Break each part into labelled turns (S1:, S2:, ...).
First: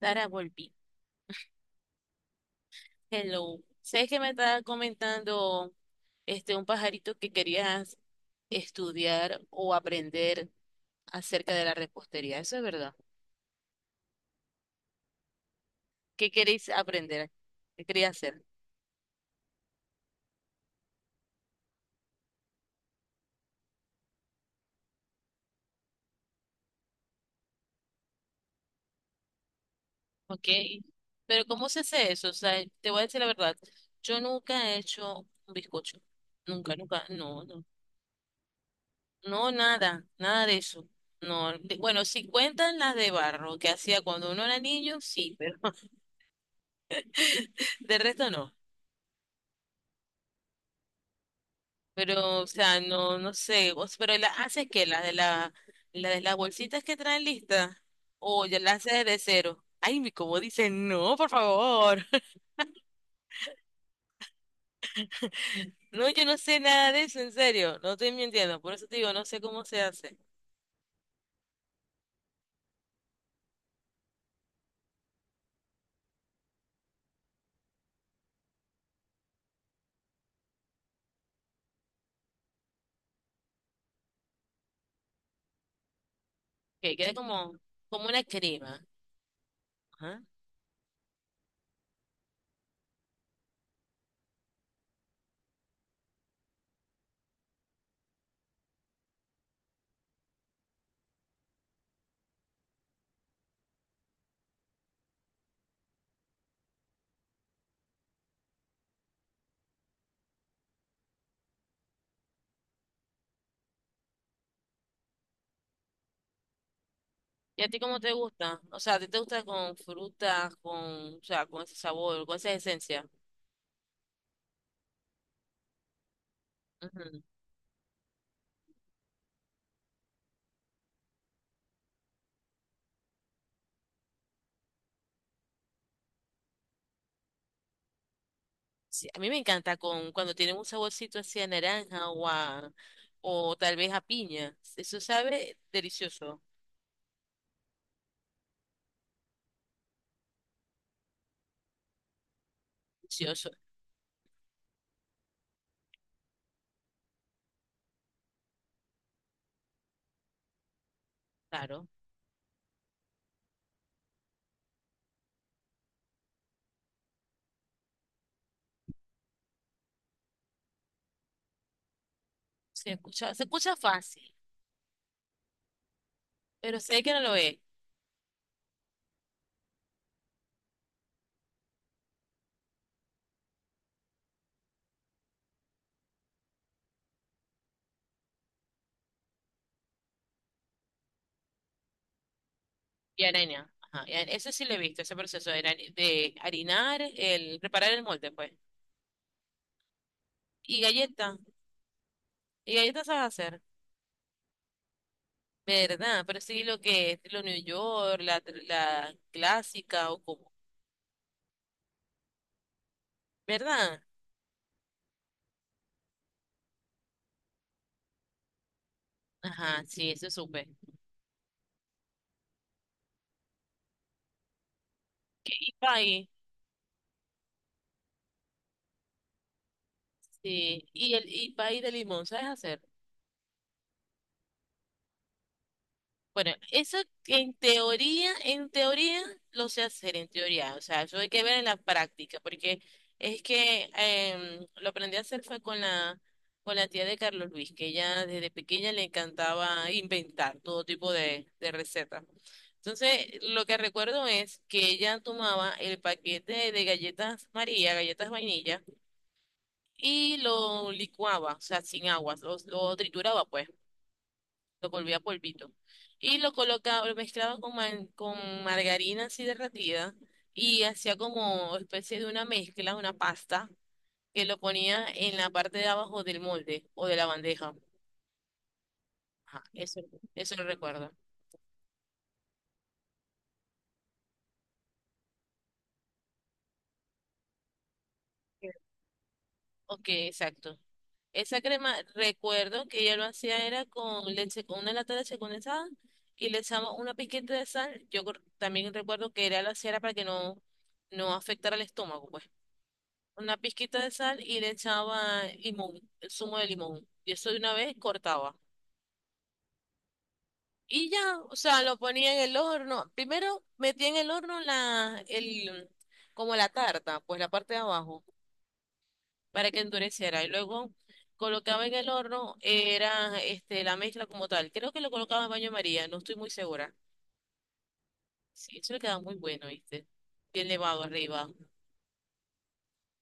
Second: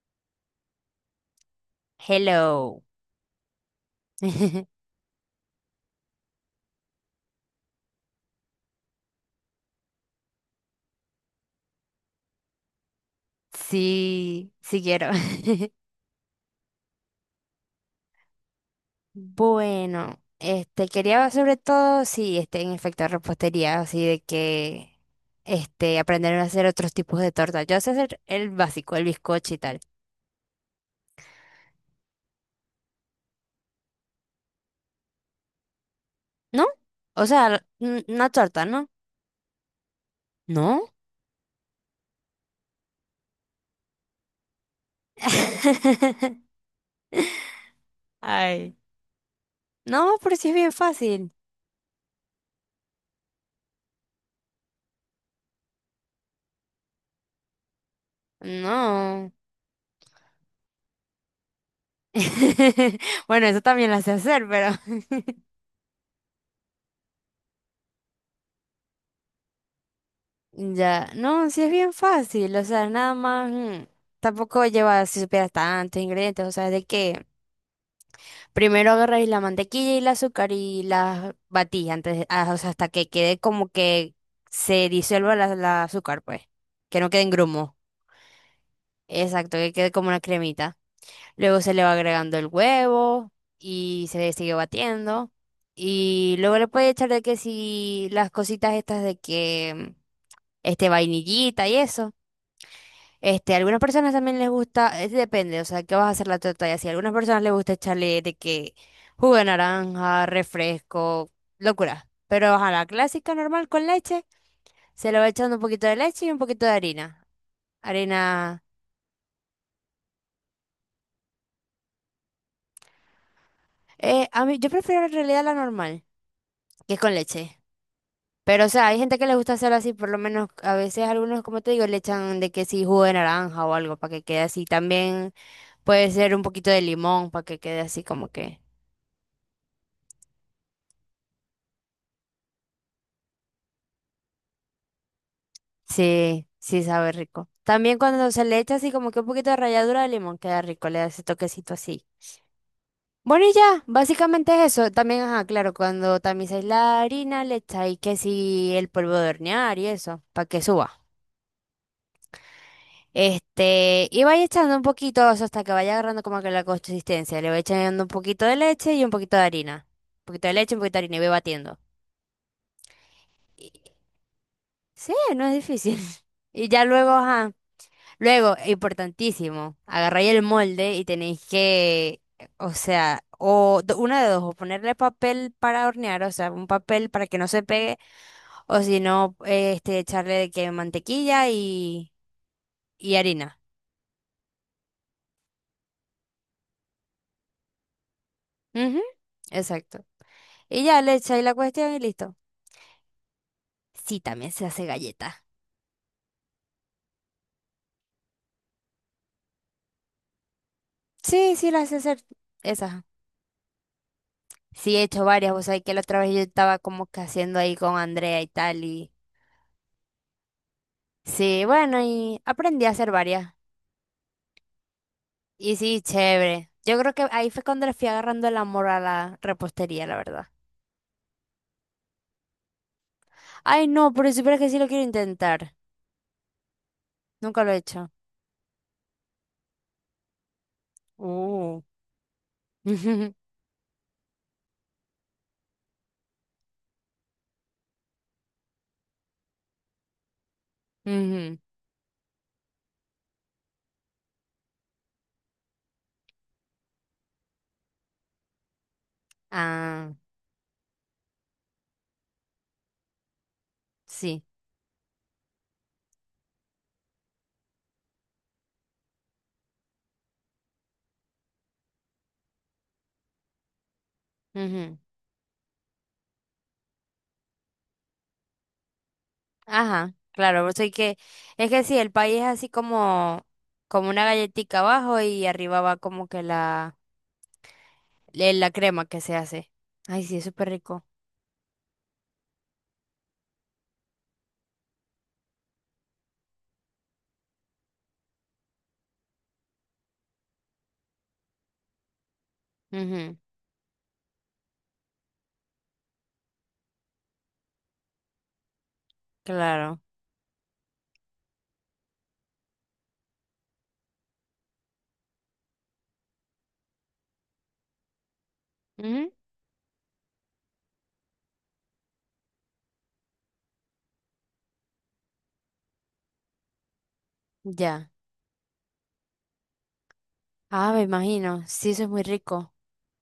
S1: Dara, volví.
S2: Hello.
S1: Hello. ¿Sabes que me estaba comentando este un pajarito que querías estudiar o aprender acerca de la repostería? Eso es verdad.
S2: Sí, sí quiero.
S1: ¿Qué queréis aprender? ¿Qué quería hacer?
S2: Bueno, este quería sobre todo sí, este en efecto repostería, así de que este aprender a hacer otros tipos de torta. Yo sé hacer el básico, el bizcocho y tal.
S1: Ok. Pero ¿cómo se hace eso? O sea, te voy a decir la verdad. Yo nunca he hecho un bizcocho.
S2: ¿No?
S1: Nunca, nunca.
S2: O
S1: No,
S2: sea,
S1: no.
S2: n- una torta, ¿no?
S1: No, nada. Nada de eso.
S2: ¿No?
S1: Bueno, si cuentan las de barro que hacía cuando uno era niño, sí, pero de resto no.
S2: Ay. No, pero sí es bien fácil.
S1: Pero, o sea, no, no sé, pero las haces que las de la de las bolsitas que traen listas, o ya las haces de
S2: No.
S1: cero. Ay, mi como dicen no, por favor.
S2: Bueno, eso también lo sé hacer, pero.
S1: No, yo no sé nada de eso, en serio, no estoy mintiendo, por eso te digo, no sé cómo se hace.
S2: Ya, no, sí es bien fácil, o sea, nada más, tampoco lleva, si supieras, tantos ingredientes, o sea, de que primero agarráis la mantequilla y el azúcar y las batís antes, de- ah, o sea, hasta que quede como que se disuelva la azúcar, pues,
S1: Que
S2: que no
S1: quede
S2: quede en
S1: como,
S2: grumo,
S1: como una crema.
S2: exacto, que quede como
S1: Ajá.
S2: una cremita. Luego se le va agregando el huevo y se le sigue batiendo y luego le puedes echar de que si las cositas estas de que, este, vainillita y eso. Este, a algunas personas también les gusta, es depende, o sea, qué vas a hacer la torta y así. A algunas personas les gusta echarle de que jugo de naranja, refresco, locura. Pero a la clásica normal con leche, se le va echando un poquito de leche y un poquito de harina.
S1: ¿Y a ti cómo te gusta?
S2: Harina,
S1: O sea, ¿a ti te gusta con frutas, con, o sea, con ese sabor, con esa esencia?
S2: a mí, yo prefiero en realidad la normal, que es con leche. Pero, o sea, hay gente que les gusta hacerlo así, por lo menos a veces algunos, como te digo, le echan de que sí jugo de naranja o algo para que quede así. También puede ser un poquito de limón para que quede así como que.
S1: Sí, a mí me encanta con cuando tienen un saborcito así a naranja o a, o tal vez a piña. Eso sabe delicioso,
S2: Sí, sí sabe rico. También cuando se le echa así como que un poquito de ralladura de limón, queda rico, le da ese toquecito así. Bueno,
S1: delicioso,
S2: y ya, básicamente es eso. También, ajá, claro, cuando tamizáis la harina, le echáis que si el polvo de hornear y eso, para que suba.
S1: claro.
S2: Este, y vais echando un poquito eso hasta que vaya agarrando como que la consistencia. Le vais echando un poquito de leche y un poquito de harina. Un poquito de leche, un poquito de harina y voy batiendo.
S1: Se escucha
S2: Y-
S1: fácil,
S2: sí, no es difícil. Y
S1: pero
S2: ya
S1: sé
S2: luego,
S1: que no lo
S2: ajá.
S1: es.
S2: Luego, importantísimo, agarráis el molde y tenéis que, o sea, o do- una de dos, o ponerle papel para hornear, o sea, un papel para que no se pegue, o si no, este, echarle de que mantequilla y
S1: Y
S2: harina.
S1: harina, ajá, eso sí lo he visto, ese proceso de, de harinar, el preparar el molde, pues.
S2: Ujú, exacto.
S1: Y
S2: Y ya le
S1: galleta,
S2: echáis la cuestión y listo.
S1: y galletas sabes hacer,
S2: Sí, también se hace galleta.
S1: ¿verdad? Pero sí lo que es lo New York, la clásica o como,
S2: Sí, sí, las sé hacer esas.
S1: ¿verdad?
S2: Sí, he hecho varias, vos sea, que la otra vez yo estaba como que haciendo ahí con Andrea y tal, y
S1: Ajá, sí, eso supe.
S2: sí, bueno, y aprendí a hacer varias.
S1: Y
S2: Y sí,
S1: pie.
S2: chévere. Yo creo que ahí fue cuando le fui agarrando el amor a la repostería, la verdad.
S1: Sí, y pay de limón, ¿sabes hacer?
S2: Ay, no, pero si supieras que sí lo quiero intentar.
S1: Bueno, eso
S2: Nunca lo he hecho.
S1: en teoría lo sé hacer, en teoría. O sea, eso hay que ver en la
S2: Uh.
S1: práctica, porque es que lo aprendí a hacer fue con la tía de Carlos Luis, que ella desde pequeña le encantaba inventar todo tipo
S2: Ujú.
S1: de recetas. Entonces, lo que recuerdo es que ella tomaba el paquete de galletas María, galletas vainilla,
S2: Ah,
S1: y lo licuaba, o sea, sin agua, lo trituraba, pues.
S2: sí.
S1: Lo volvía polvito. Y lo colocaba, lo mezclaba con, con margarina así derretida y hacía como especie de una mezcla, una pasta, que lo
S2: Ujú.
S1: ponía en la parte de abajo del molde o de la bandeja. Ajá, eso,
S2: Ajá,
S1: eso lo
S2: claro, pues soy
S1: recuerdo.
S2: que, es que sí, el país es así como, como una galletita abajo y arriba va como que la, le- la crema que se hace.
S1: Ok,
S2: Ay, sí, es súper
S1: exacto.
S2: rico.
S1: Esa crema, recuerdo que ella lo hacía era con leche, con una lata de leche condensada y le echaba una pizquita de sal. También recuerdo que era lo hacía era para que no, no afectara el estómago, pues.
S2: Ujú,
S1: Una pizquita de sal y le echaba limón, el zumo de limón. Y eso de una vez cortaba.
S2: claro.
S1: Y ya, o sea, lo ponía en el horno. Primero metía en el horno la, el, como la tarta, pues la parte de abajo,
S2: Ujú,
S1: para que endureciera. Y luego colocaba en el horno, era este, la mezcla como tal. Creo que lo colocaba en baño María, no estoy muy segura.
S2: ya.
S1: Sí, eso le queda muy bueno, ¿viste? Bien
S2: Ah,
S1: nevado
S2: me
S1: arriba,
S2: imagino. Sí, eso es muy rico.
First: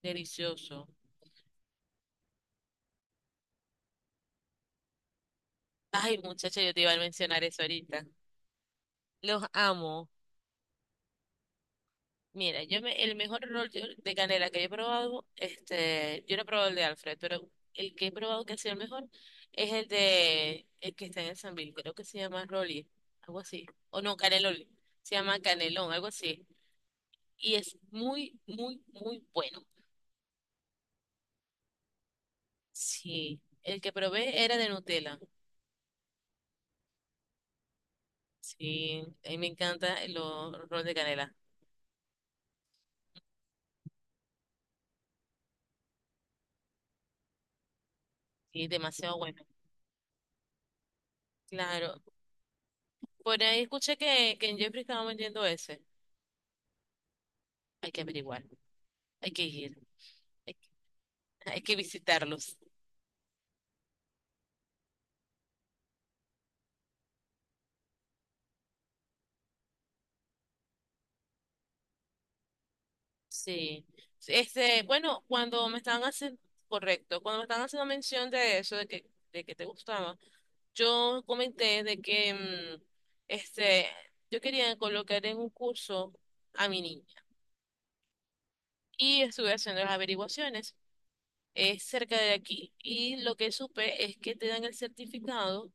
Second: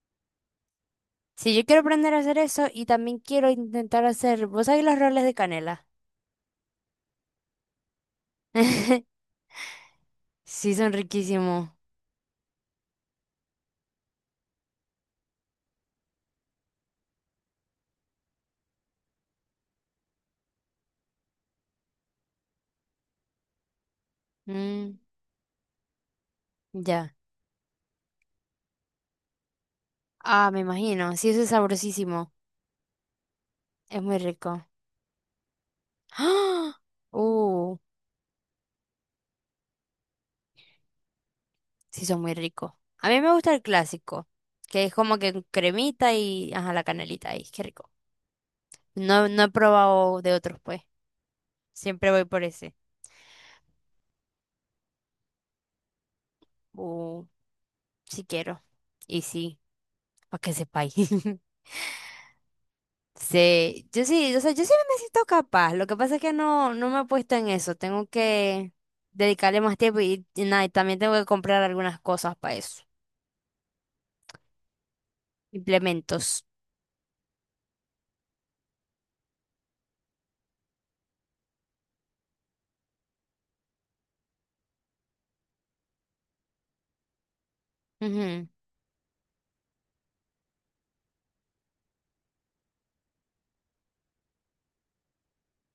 S1: delicioso.
S2: Sí, yo quiero aprender a hacer eso y también quiero intentar hacer, ¿vos sabés los roles de canela?
S1: Ay, muchacha, yo te iba a mencionar eso ahorita. Los amo.
S2: Sí, son riquísimos.
S1: Mira, el mejor rol de canela que he probado, este, yo no he probado el de Alfred, pero el que he probado que ha sido el mejor es el de el que está en el Sambil, creo que se llama Rolly, algo así. O no, Caneloli,
S2: Mm,
S1: se llama Canelón, algo así.
S2: ya.
S1: Y es muy, muy, muy bueno.
S2: Ah, me imagino. Sí, eso es sabrosísimo.
S1: Sí, el que
S2: Es muy
S1: probé era
S2: rico.
S1: de Nutella.
S2: ¡Ah! Uh,
S1: Sí, a mí me encanta los rol de canela.
S2: sí, son muy ricos. A mí me gusta el clásico, que es como que cremita y, ajá, la canelita ahí. Qué rico.
S1: Sí, demasiado
S2: No,
S1: bueno.
S2: no he probado de otros, pues.
S1: Claro.
S2: Siempre voy por ese.
S1: Por ahí escuché que en Jeffrey estaba vendiendo ese.
S2: Uh,
S1: Hay que
S2: sí
S1: averiguar,
S2: quiero. Y
S1: hay que
S2: sí,
S1: ir.
S2: para que sepáis.
S1: Hay que visitarlos.
S2: Sí, yo sí, o sea, yo sí me siento capaz. Lo que pasa es que no, no me he puesto en eso. Tengo que dedicarle más tiempo y nada, y también tengo que comprar algunas cosas para eso.
S1: Sí. Este, bueno, cuando me estaban
S2: Implementos.
S1: haciendo, Correcto, cuando me estaban haciendo mención de eso, de que te gustaba, yo comenté de que, este, yo quería colocar en un curso a mi niña
S2: Ujú.
S1: y estuve haciendo las averiguaciones. Es cerca de aquí y lo que supe es que te dan el certificado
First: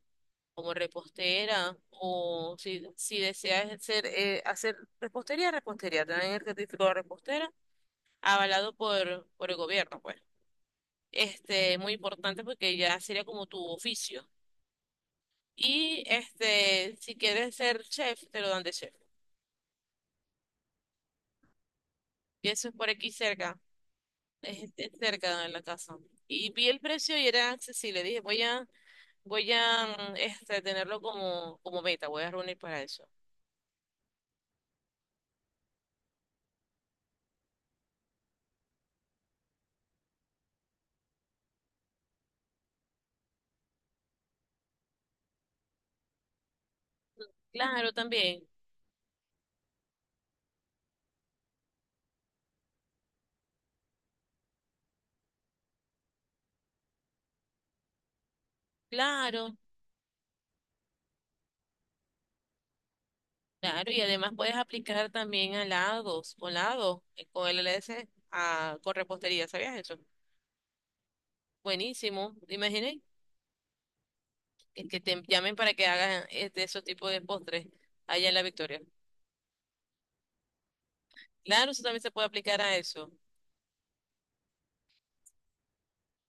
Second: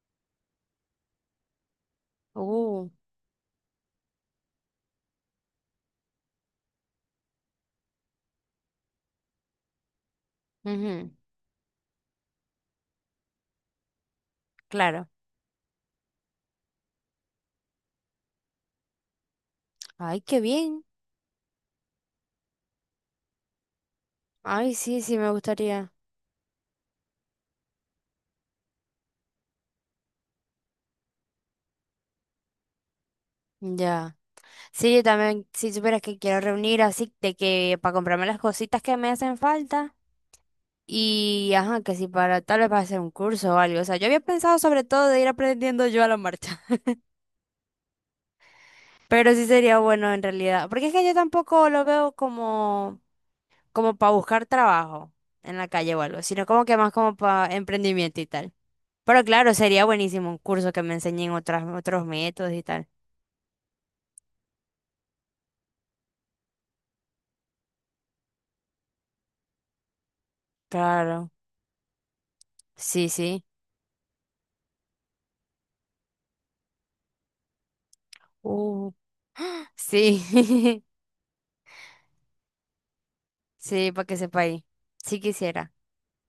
S1: como repostera o si,
S2: Uh,
S1: si deseas hacer, hacer repostería, repostería, te dan el certificado de repostera avalado por el gobierno, pues.
S2: ujú,
S1: Este, muy importante porque ya sería como tu oficio.
S2: claro.
S1: Y este, si quieres ser chef, te lo dan de chef.
S2: Ay, qué bien.
S1: Y eso es por aquí cerca,
S2: Ay,
S1: es
S2: sí, sí, me
S1: cerca de la
S2: gustaría.
S1: casa. Y vi el precio y era accesible. Dije, voy a, voy a tenerlo como, como meta, voy a reunir para eso.
S2: Ya. Sí, yo también, si supieras que quiero reunir así de que para comprarme las cositas que me hacen falta. Y ajá, que si para tal vez para hacer un curso o algo. O sea, yo había pensado sobre todo de ir aprendiendo yo a la marcha.
S1: Claro, también,
S2: Pero sí sería bueno en realidad, porque es que yo tampoco lo veo como, como para buscar trabajo en la calle o algo, sino como que más como para emprendimiento y tal. Pero claro,
S1: claro,
S2: sería buenísimo un curso que me enseñen otros métodos y tal.
S1: claro. Y además puedes aplicar también a lados, con el LSA, con repostería, ¿sabías eso?
S2: Claro,
S1: Buenísimo, ¿te imaginas?
S2: sí, sí.
S1: El que te llamen para que hagas este, esos tipos de postres allá en La Victoria.
S2: Uh. Sí,
S1: Claro, eso también se puede aplicar a eso.
S2: sí, para que sepa ahí. Sí quisiera.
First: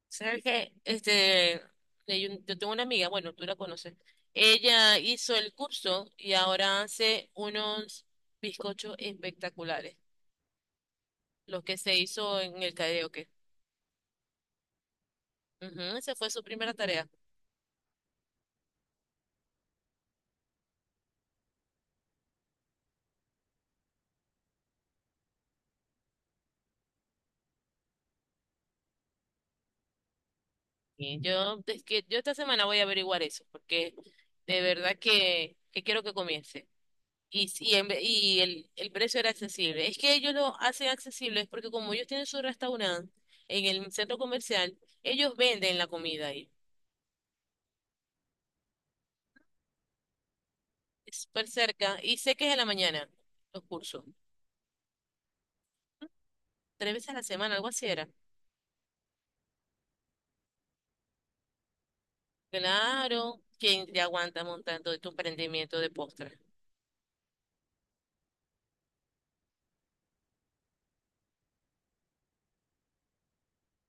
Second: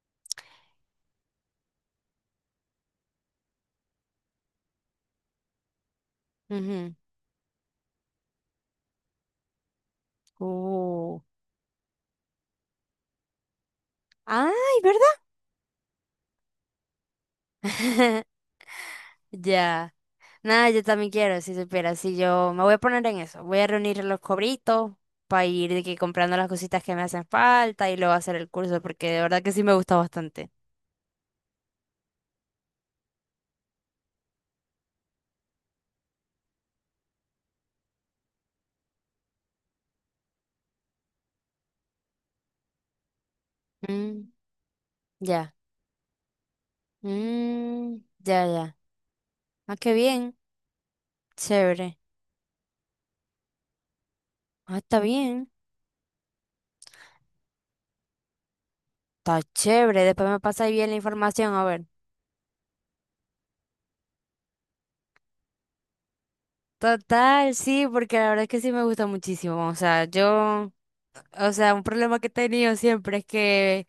S1: ¿Sabes qué? Este, yo tengo una amiga, bueno, tú la conoces. Ella hizo el curso y ahora
S2: Ujú.
S1: hace unos bizcochos espectaculares,
S2: Uh.
S1: los que se hizo en el karaoke.
S2: Ay, ¿verdad?
S1: Ujú, esa fue su primera tarea.
S2: Ya. Nada, yo también quiero, si supieras, si yo me voy a poner en eso, voy a reunir los cobritos para ir de que comprando las cositas que me hacen falta y luego hacer el curso, porque de verdad que sí me gusta bastante.
S1: Sí. Yo, es que yo esta semana voy a averiguar eso, porque de verdad que quiero que comience. Y, y el precio era accesible. Es que ellos lo hacen accesible es porque como ellos tienen su restaurante en el centro
S2: Mm,
S1: comercial, ellos
S2: ya,
S1: venden la comida ahí.
S2: mm, ya, ya. Ah, qué bien,
S1: Es súper
S2: chévere.
S1: cerca y sé que es en la mañana los cursos.
S2: Ah, está bien,
S1: 3 veces a la semana, algo así era.
S2: está chévere, después me pasa bien la información, a ver.
S1: Claro, ¿quién te aguanta montando tu emprendimiento de postres?
S2: Total, sí, porque la verdad es que sí me gusta muchísimo, o sea, yo, o sea, un problema que he tenido siempre es que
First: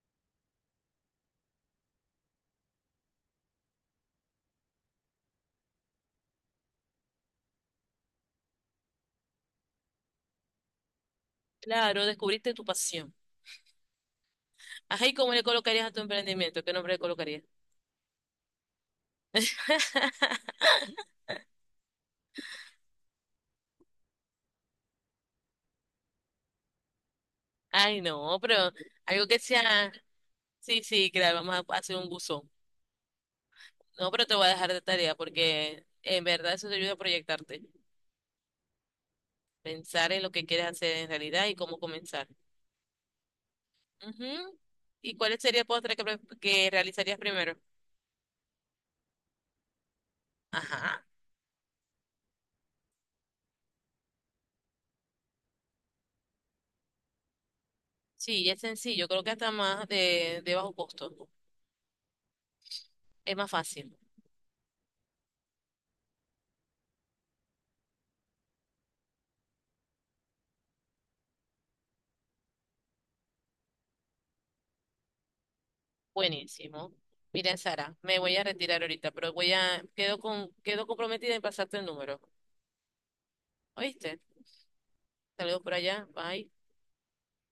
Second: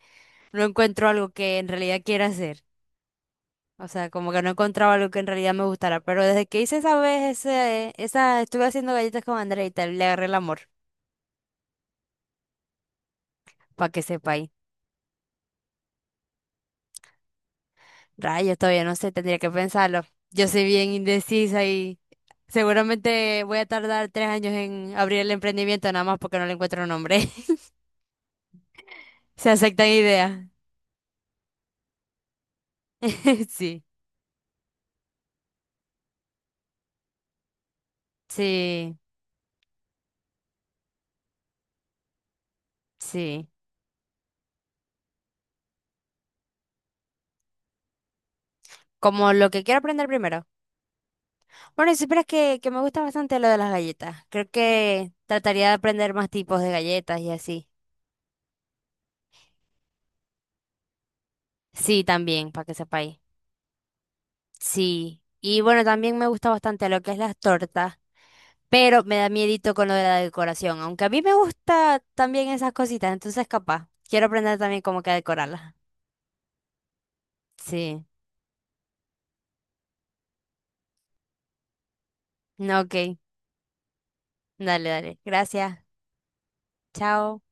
S2: no encuentro algo que en realidad quiera hacer. O sea, como que no encontraba algo que en realidad me gustara. Pero desde que hice esa vez, estuve haciendo galletas con Andrea y tal, le agarré el amor,
S1: Claro, descubriste tu pasión.
S2: para que sepa ahí.
S1: Ajá, ¿y cómo le colocarías a tu emprendimiento? ¿Qué nombre le colocarías?
S2: Rayos, todavía no sé, tendría que pensarlo. Yo soy bien indecisa y seguramente voy a tardar 3 años en abrir el emprendimiento nada más porque no le encuentro nombre.
S1: Ay, no, pero algo que
S2: Se aceptan
S1: sea.
S2: ideas.
S1: Sí, sí, claro, vamos a hacer un buzón.
S2: Sí,
S1: No, pero te voy a dejar de tarea porque en verdad eso te ayuda a proyectarte.
S2: sí,
S1: Pensar en lo que quieres hacer en realidad y cómo comenzar.
S2: sí.
S1: Ujú. ¿Y cuál sería el postre que realizarías primero?
S2: Como lo que quiero aprender primero.
S1: Ajá.
S2: Bueno, si supieras que me gusta bastante lo de las galletas. Creo que trataría de aprender más tipos de galletas y así.
S1: Sí, es sencillo, creo que hasta más de bajo costo.
S2: Sí, también, para que sepáis.
S1: Es más fácil.
S2: Sí. Y bueno, también me gusta bastante lo que es las tortas, pero me da miedito con lo de la decoración, aunque a mí me gusta también esas cositas, entonces capaz. Quiero aprender también cómo que a decorarlas.
S1: Buenísimo. Mira, Sara,
S2: Sí.
S1: me voy a retirar ahorita, pero voy a, quedo con, quedo comprometida en pasarte el número.
S2: No, ok.
S1: ¿Oíste?
S2: Dale, dale.
S1: Saludos por
S2: Gracias.
S1: allá. Bye.
S2: Chao.